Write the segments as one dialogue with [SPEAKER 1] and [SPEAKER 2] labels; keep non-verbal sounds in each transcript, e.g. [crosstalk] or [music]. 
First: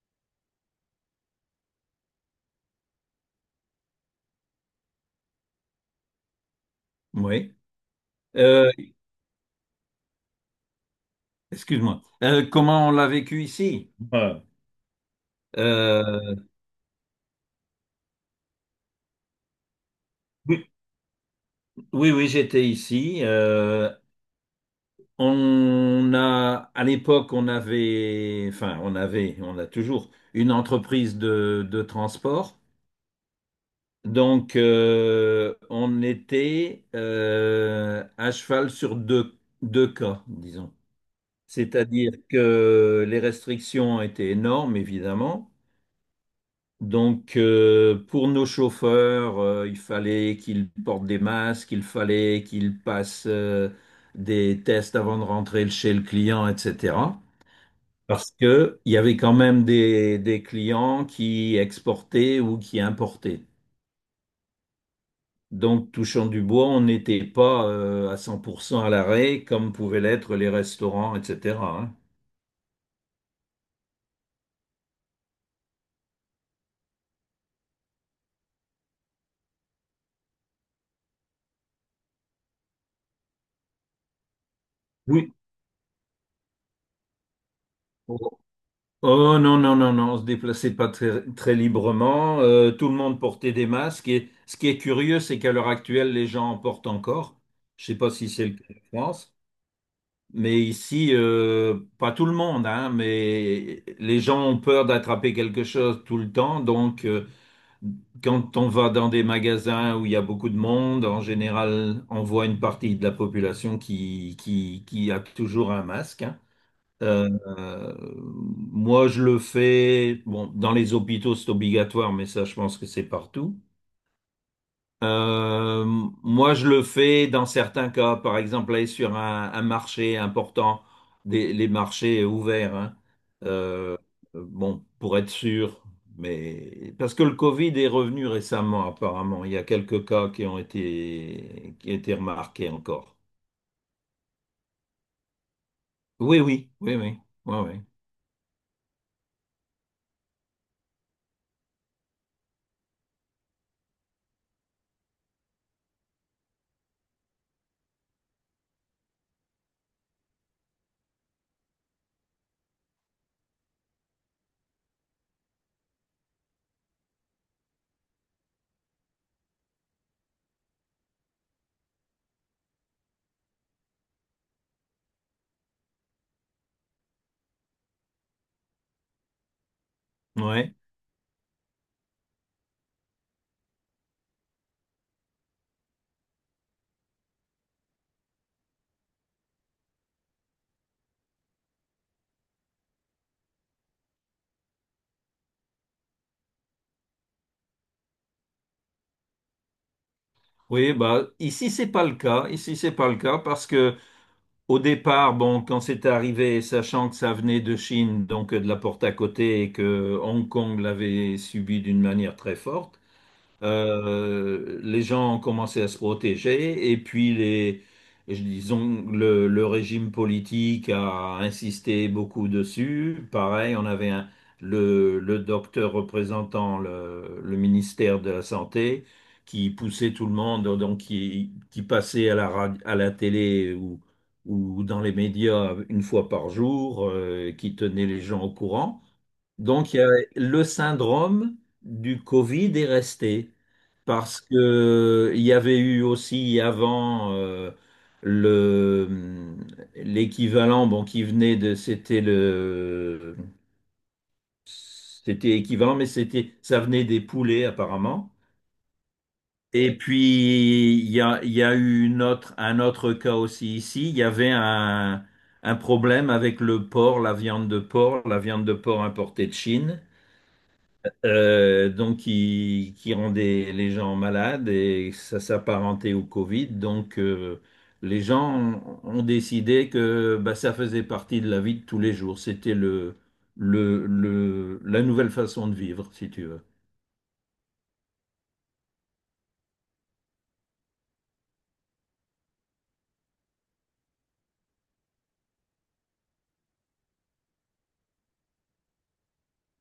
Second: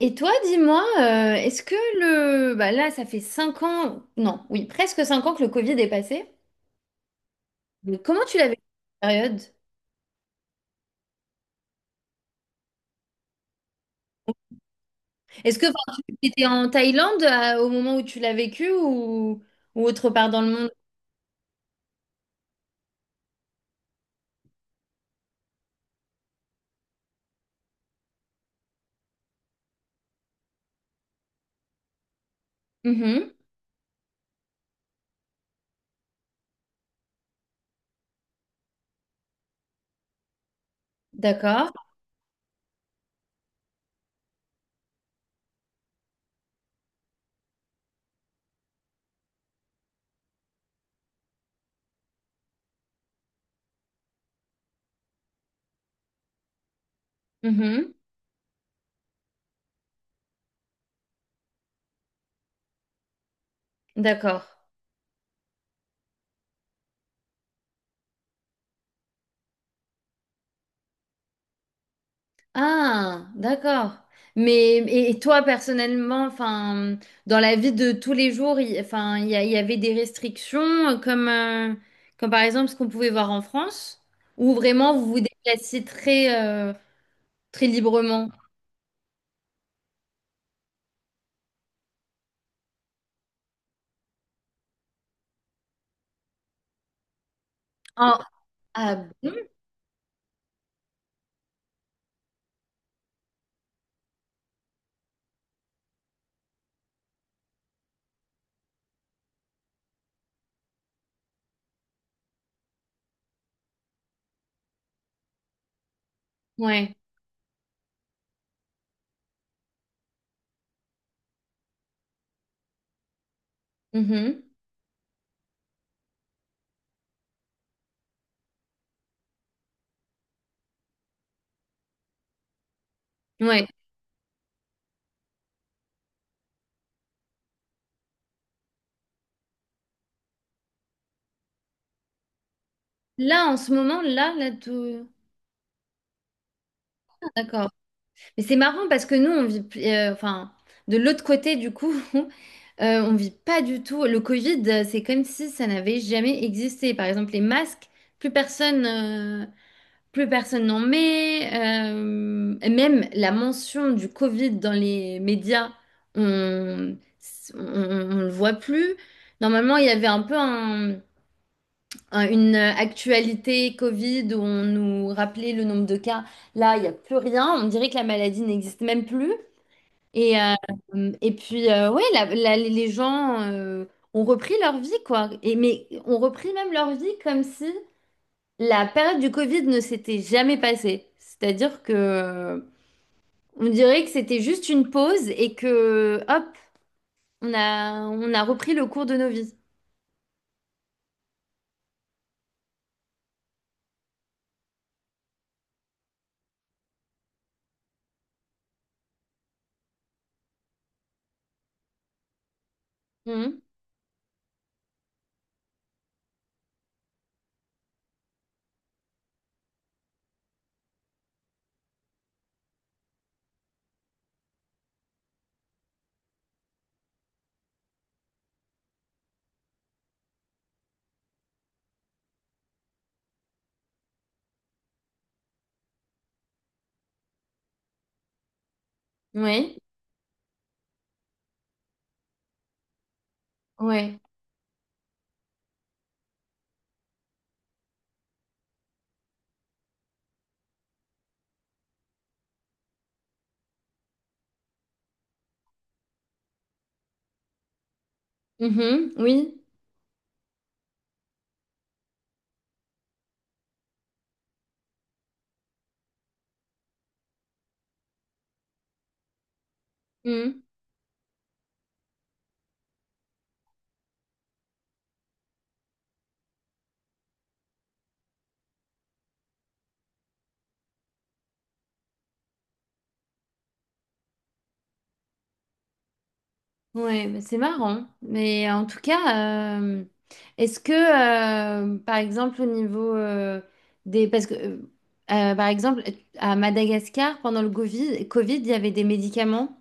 [SPEAKER 1] Et toi, dis-moi, est-ce que Bah là, ça fait 5 ans, non, oui, presque 5 ans que le Covid est passé.
[SPEAKER 2] Oui.
[SPEAKER 1] Mais comment tu l'as vécu
[SPEAKER 2] Euh,
[SPEAKER 1] cette période?
[SPEAKER 2] Excuse-moi. Comment on l'a vécu ici? Ouais.
[SPEAKER 1] Tu
[SPEAKER 2] Euh,
[SPEAKER 1] étais en Thaïlande au moment où tu l'as vécu ou autre part dans le
[SPEAKER 2] oui,
[SPEAKER 1] monde?
[SPEAKER 2] oui, oui, j'étais ici. À l'époque, on avait, enfin, on a toujours une entreprise de transport.
[SPEAKER 1] Mhm,
[SPEAKER 2] Donc, on était à cheval sur deux cas, disons.
[SPEAKER 1] d'accord.
[SPEAKER 2] C'est-à-dire que les restrictions étaient énormes, évidemment. Donc, pour nos chauffeurs, il fallait qu'ils portent des masques, il fallait qu'ils passent des tests avant de rentrer chez le client, etc.
[SPEAKER 1] Mhm,
[SPEAKER 2] Parce que il y avait quand même des clients qui exportaient ou qui importaient.
[SPEAKER 1] d'accord.
[SPEAKER 2] Donc, touchant du bois, on n'était pas à 100% à l'arrêt comme pouvaient l'être les restaurants, etc., hein.
[SPEAKER 1] Ah, d'accord. Mais et toi personnellement, dans la vie de tous les jours, il y avait des restrictions euh, comme, euh, comme par exemple ce qu'on pouvait voir en France, où vraiment vous vous
[SPEAKER 2] Oui.
[SPEAKER 1] déplaciez très librement.
[SPEAKER 2] Oh, non, non, non, non, on se déplaçait pas très, très librement. Tout le monde portait des masques. Et ce qui est curieux, c'est qu'à l'heure actuelle, les gens en portent encore. Je sais pas
[SPEAKER 1] Ah,
[SPEAKER 2] si c'est le cas en
[SPEAKER 1] ah
[SPEAKER 2] France,
[SPEAKER 1] bon?
[SPEAKER 2] mais ici, pas tout le monde, hein, mais les gens ont peur d'attraper quelque chose tout le temps. Donc, quand on va dans des magasins où il y a beaucoup de monde, en général, on voit une partie de la population qui a toujours un masque, hein.
[SPEAKER 1] Ouais.
[SPEAKER 2] Euh, euh, Moi, je le fais. Bon, dans les hôpitaux, c'est obligatoire, mais ça, je pense que c'est partout.
[SPEAKER 1] Mhm.
[SPEAKER 2] Euh, Moi, je le fais dans certains cas. Par exemple, aller sur un marché important, les marchés ouverts, hein.
[SPEAKER 1] Ouais.
[SPEAKER 2] Euh, bon, pour être sûr. Mais parce que le Covid est revenu récemment, apparemment. Il y a quelques cas qui ont été remarqués encore.
[SPEAKER 1] Là, en ce moment, tout.
[SPEAKER 2] Oui, oui, oui, oui,
[SPEAKER 1] Ah,
[SPEAKER 2] oui,
[SPEAKER 1] d'accord.
[SPEAKER 2] oui.
[SPEAKER 1] Mais c'est marrant parce que nous, de l'autre côté, du coup, [laughs] on vit pas du tout. Le Covid, c'est comme si ça n'avait jamais existé. Par exemple, les masques, plus personne, euh, plus personne n'en met. Et même la mention du Covid dans les médias, on, on le voit plus. Normalement, il y avait un peu une actualité Covid où on nous rappelait le nombre de cas. Là, il n'y a plus rien. On dirait que la maladie n'existe même plus. Et, euh,
[SPEAKER 2] Ouais.
[SPEAKER 1] et puis, ouais, les gens ont repris leur vie, quoi. Et, mais ont repris même leur vie comme si la période du Covid ne s'était jamais passée. C'est-à-dire que On dirait que c'était juste une pause et que, hop, on a repris le cours de nos vies.
[SPEAKER 2] Oui, bah ici c'est pas le cas. Ici c'est pas le cas parce que au départ, bon, quand c'est arrivé, sachant que ça venait de Chine, donc de la porte à côté, et que Hong Kong l'avait subi d'une manière très forte,
[SPEAKER 1] Mhm.
[SPEAKER 2] les gens ont commencé à se protéger. Et puis disons, le régime politique a insisté beaucoup dessus. Pareil, on avait le docteur représentant le ministère de la Santé qui poussait tout le monde, donc qui passait à la télé ou dans les médias une fois par jour, qui tenait les gens au courant.
[SPEAKER 1] Oui,
[SPEAKER 2] Donc, il y a le syndrome du Covid est resté
[SPEAKER 1] ouais.
[SPEAKER 2] parce que il y avait eu aussi avant, le l'équivalent, bon, qui venait de, c'était le, c'était équivalent, mais c'était, ça venait des poulets, apparemment.
[SPEAKER 1] Mhm. Oui.
[SPEAKER 2] Et puis il y a eu un autre cas aussi ici. Il y avait un problème avec le porc, la viande de porc importée de Chine.
[SPEAKER 1] Mmh.
[SPEAKER 2] Donc qui rendait les gens malades et ça s'apparentait au Covid. Donc, les gens ont décidé que bah, ça faisait partie de la vie de tous les jours. C'était la nouvelle façon de vivre, si tu veux.
[SPEAKER 1] Ouais, bah, c'est marrant. Mais en tout cas, est-ce que, par exemple, au niveau des... Parce que, euh, par exemple, à Madagascar, pendant le Covid, il y avait des médicaments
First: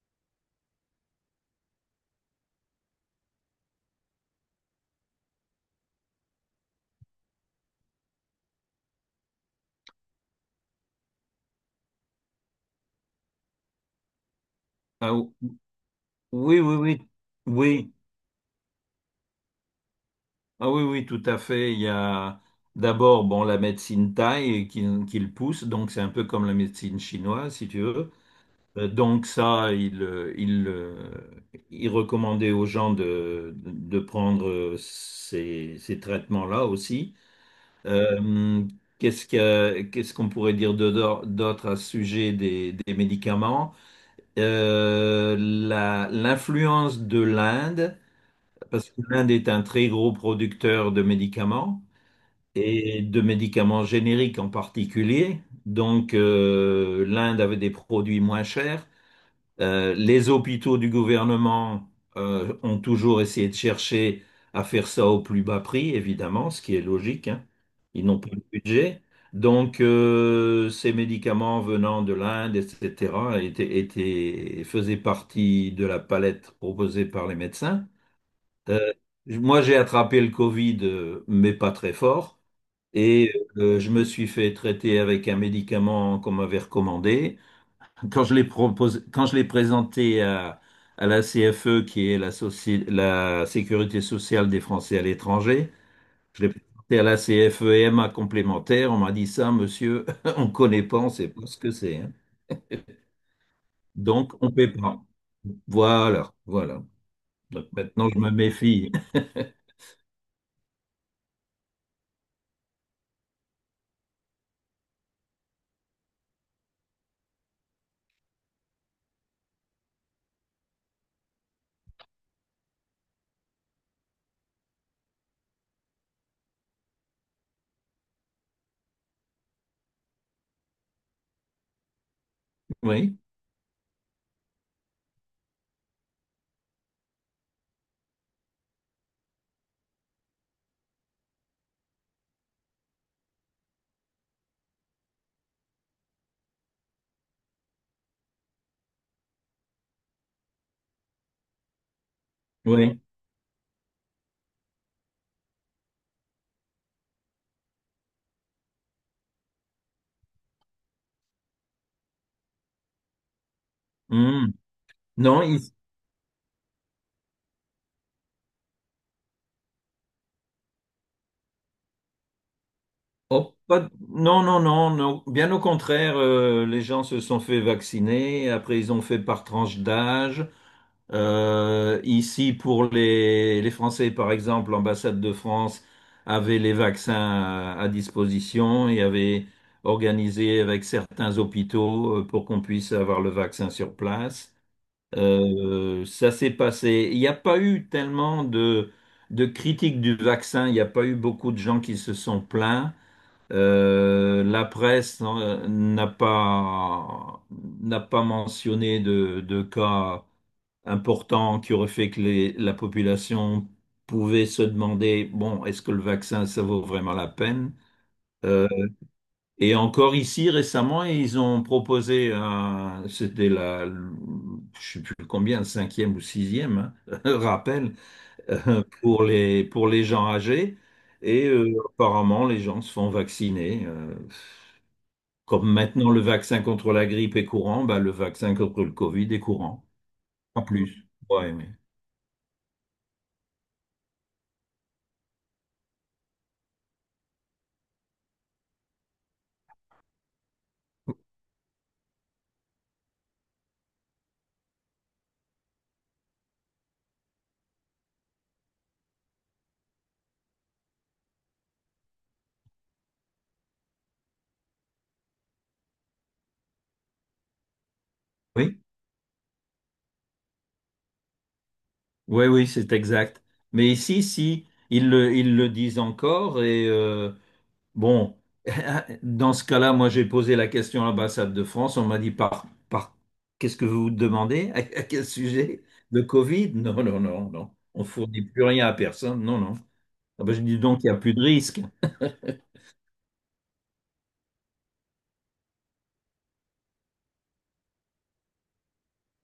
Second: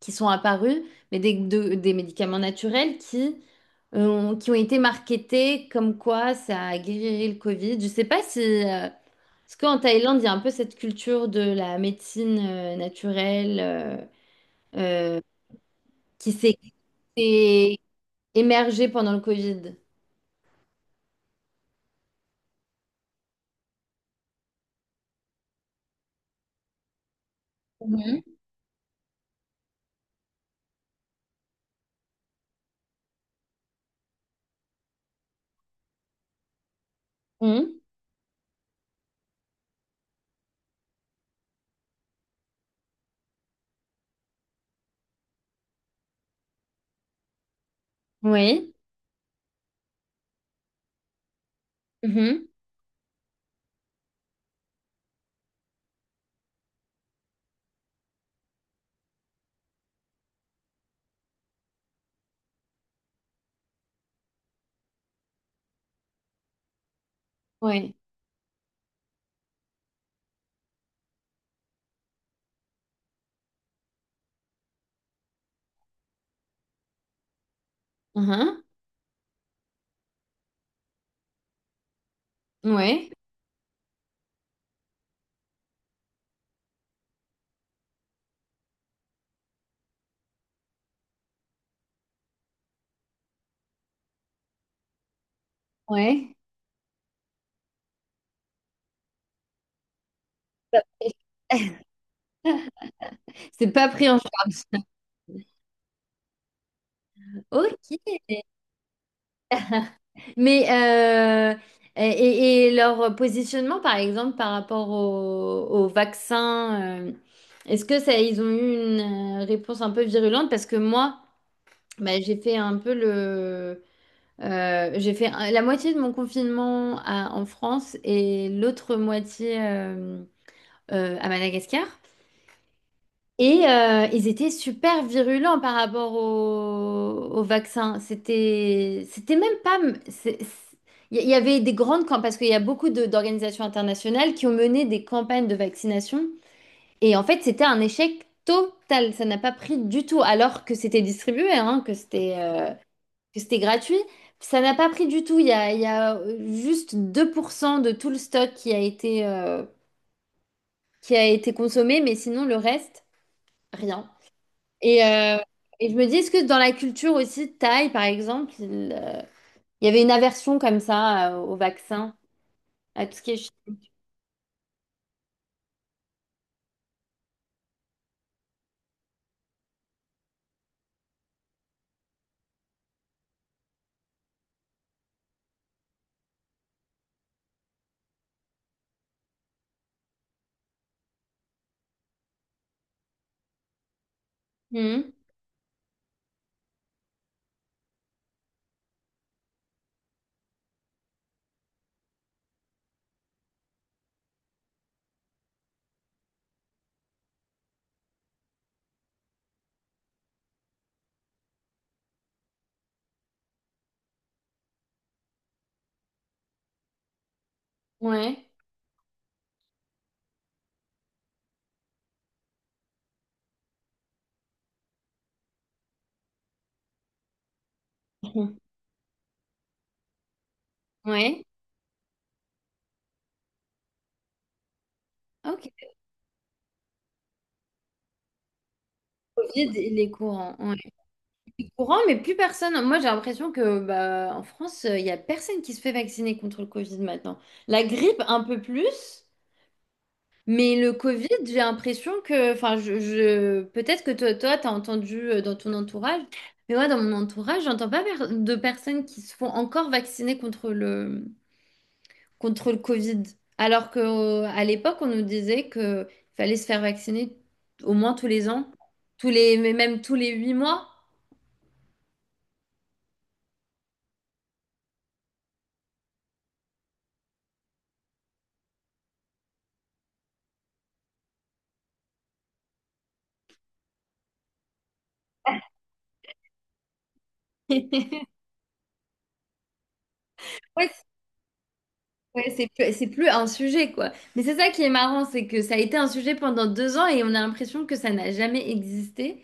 [SPEAKER 1] qui sont apparus, mais des médicaments naturels qui ont été marketés comme quoi ça guérirait le Covid. Je sais pas si... parce qu'en Thaïlande, il y a un peu cette culture de la médecine naturelle
[SPEAKER 2] Ah,
[SPEAKER 1] euh, qui s'est
[SPEAKER 2] oui, oui, oui, oui,
[SPEAKER 1] émergé pendant le Covid.
[SPEAKER 2] ah oui, oui, tout à fait. Il y a d'abord, bon, la médecine thaï qui le pousse, donc c'est un peu comme la médecine chinoise, si tu veux.
[SPEAKER 1] Mhm.
[SPEAKER 2] Donc ça, il recommandait aux gens de prendre ces traitements-là aussi.
[SPEAKER 1] Mhm.
[SPEAKER 2] Euh, Qu'est-ce qu'on pourrait dire d'autre à ce sujet des médicaments? L'influence de l'Inde,
[SPEAKER 1] Oui.
[SPEAKER 2] parce que l'Inde est un très gros producteur de médicaments
[SPEAKER 1] Mhm.
[SPEAKER 2] et de médicaments génériques en particulier. Donc, l'Inde avait des produits moins chers. Les hôpitaux du gouvernement ont toujours essayé de chercher à faire ça au plus bas prix, évidemment, ce qui est logique, hein.
[SPEAKER 1] Oui.
[SPEAKER 2] Ils n'ont pas de budget. Donc, ces médicaments venant de l'Inde, etc., faisaient partie de la palette proposée par les médecins.
[SPEAKER 1] Mhm.
[SPEAKER 2] Euh, Moi, j'ai attrapé le Covid, mais pas très fort.
[SPEAKER 1] Oui.
[SPEAKER 2] Et je me suis fait traiter avec un médicament qu'on m'avait recommandé. Quand je l'ai présenté à la CFE, qui est la Sécurité sociale des Français à l'étranger,
[SPEAKER 1] Oui.
[SPEAKER 2] je l'ai présenté à la CFE-MA complémentaire, on m'a dit, ça, monsieur, [laughs] on ne connaît pas, on ne sait pas ce que
[SPEAKER 1] [laughs]
[SPEAKER 2] c'est, hein.
[SPEAKER 1] C'est pas pris en
[SPEAKER 2] Donc, on ne
[SPEAKER 1] charge.
[SPEAKER 2] paie
[SPEAKER 1] [laughs]
[SPEAKER 2] pas. Voilà, voilà. Donc
[SPEAKER 1] Ok.
[SPEAKER 2] maintenant, je me méfie. [laughs]
[SPEAKER 1] Mais et leur positionnement, par exemple, par rapport au vaccin, est-ce que ça, ils ont eu une réponse un peu virulente? Parce que moi, bah, j'ai fait un peu le, j'ai fait un- la moitié de mon confinement en France et l'autre moitié. À Madagascar.
[SPEAKER 2] Oui,
[SPEAKER 1] Et ils étaient super virulents par rapport au vaccin. C'était même pas. c'est- c'est- il y avait des grandes campagnes, parce qu'il y a beaucoup d'organisations internationales qui ont mené des campagnes de vaccination. Et en fait, c'était un échec total. Ça n'a pas pris du tout, alors que c'était distribué, hein,
[SPEAKER 2] oui.
[SPEAKER 1] que c'était gratuit. Ça n'a pas pris du tout. Il y a juste 2% de tout le stock qui a été consommé, mais sinon, le reste, rien.
[SPEAKER 2] Hmm.
[SPEAKER 1] Et, euh,
[SPEAKER 2] Non.
[SPEAKER 1] et je me dis, est-ce que dans la culture aussi, Thaï, par exemple, il y avait une aversion comme ça au vaccin, à tout ce qui est... chi-
[SPEAKER 2] Oh, non, non, non, non. Bien au contraire, les gens se sont fait vacciner. Après, ils ont fait par tranche d'âge. Ici, pour les Français, par exemple, l'ambassade de France avait les vaccins à disposition et avait organisé avec certains hôpitaux pour qu'on puisse avoir le vaccin sur place.
[SPEAKER 1] Mhm.
[SPEAKER 2] Ça s'est passé. Il n'y a pas eu tellement de critiques du vaccin. Il n'y a pas eu beaucoup de gens qui se sont plaints. La presse n'a pas mentionné de cas importants qui auraient fait que la population pouvait se demander, bon, est-ce que le vaccin, ça vaut vraiment la peine?
[SPEAKER 1] Ouais.
[SPEAKER 2] Euh, et encore ici, récemment, ils ont proposé, c'était la, je sais plus combien, cinquième ou sixième, hein, [laughs] rappel,
[SPEAKER 1] [laughs] Mhm.
[SPEAKER 2] pour les gens âgés.
[SPEAKER 1] Ouais.
[SPEAKER 2] Et apparemment, les gens se font vacciner.
[SPEAKER 1] Ok.
[SPEAKER 2] Comme maintenant le vaccin contre la grippe est courant, bah, le vaccin contre le Covid est
[SPEAKER 1] Covid,
[SPEAKER 2] courant.
[SPEAKER 1] il est courant.
[SPEAKER 2] Pas
[SPEAKER 1] Ouais.
[SPEAKER 2] plus. Ouais,
[SPEAKER 1] Il
[SPEAKER 2] mais-
[SPEAKER 1] est courant, mais plus personne. Moi, j'ai l'impression que bah, en France, il y a personne qui se fait vacciner contre le Covid maintenant. La grippe, un peu plus. Mais le Covid, j'ai l'impression que, peut-être que t'as entendu dans ton entourage, mais moi, dans mon entourage, j'entends pas per- de personnes qui se font encore vacciner contre contre le Covid. Alors que, à l'époque, on nous disait que il fallait se faire vacciner au moins tous les ans,
[SPEAKER 2] Oui,
[SPEAKER 1] tous les, mais même tous les 8 mois.
[SPEAKER 2] oui, oui, c'est exact. Mais ici, si, ils le disent encore. Et bon, [laughs] dans ce cas-là, moi, j'ai posé la question à l'ambassade de France. On m'a dit qu'est-ce que vous demandez? [laughs] À quel sujet? Le Covid? Non, non, non, non. On
[SPEAKER 1] [laughs]
[SPEAKER 2] fournit plus rien à personne. Non, non. Ah ben, je dis
[SPEAKER 1] Ouais,
[SPEAKER 2] donc, il n'y a plus de risque.
[SPEAKER 1] ouais, c'est plus un sujet, quoi. Mais c'est ça qui est marrant, c'est que ça a été un sujet pendant 2 ans et on a l'impression que ça n'a jamais existé.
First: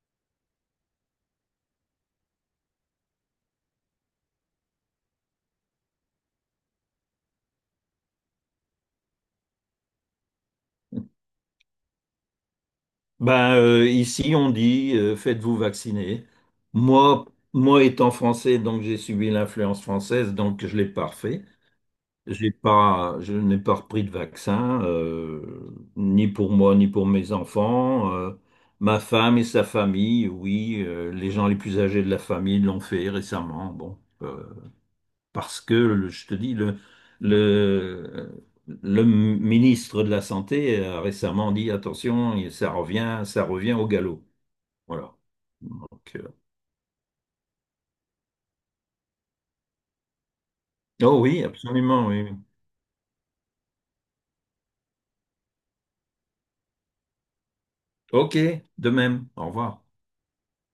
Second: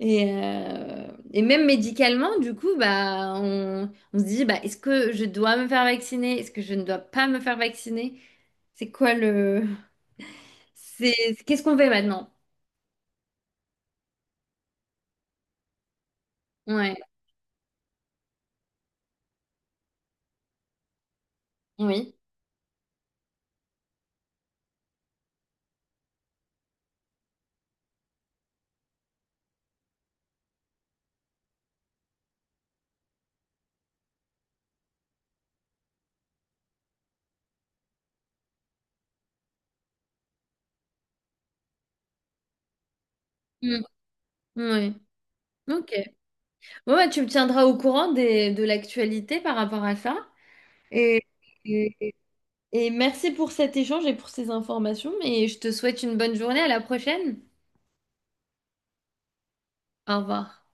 [SPEAKER 1] Et, euh, et même médicalement, du coup, bah, on se dit, bah, est-ce que je dois me faire vacciner? Est-ce que je ne dois pas me faire vacciner? C'est quoi le... C'est, qu'est-ce qu'on fait maintenant?
[SPEAKER 2] Ben, ici, on dit faites-vous vacciner.
[SPEAKER 1] Ouais,
[SPEAKER 2] Moi, moi, étant français, donc j'ai subi l'influence française, donc je l'ai pas refait.
[SPEAKER 1] oui.
[SPEAKER 2] J'ai pas, Je n'ai pas repris de vaccin, ni pour moi, ni pour mes enfants. Ma femme et sa famille, oui, les gens les plus âgés de la famille l'ont fait récemment. Bon, parce que je te dis, le, le ministre de la Santé a récemment dit, attention, ça revient
[SPEAKER 1] Mm.
[SPEAKER 2] au galop.
[SPEAKER 1] Oui.
[SPEAKER 2] Voilà.
[SPEAKER 1] Ok.
[SPEAKER 2] Donc,
[SPEAKER 1] Bon, bah, tu me tiendras au courant des, de l'actualité par rapport à ça.
[SPEAKER 2] oh
[SPEAKER 1] Et,
[SPEAKER 2] oui, absolument, oui, oui.
[SPEAKER 1] Et merci pour cet échange et pour ces informations, et je te souhaite une bonne journée, à la prochaine.
[SPEAKER 2] OK, de même. Au revoir.
[SPEAKER 1] Au revoir.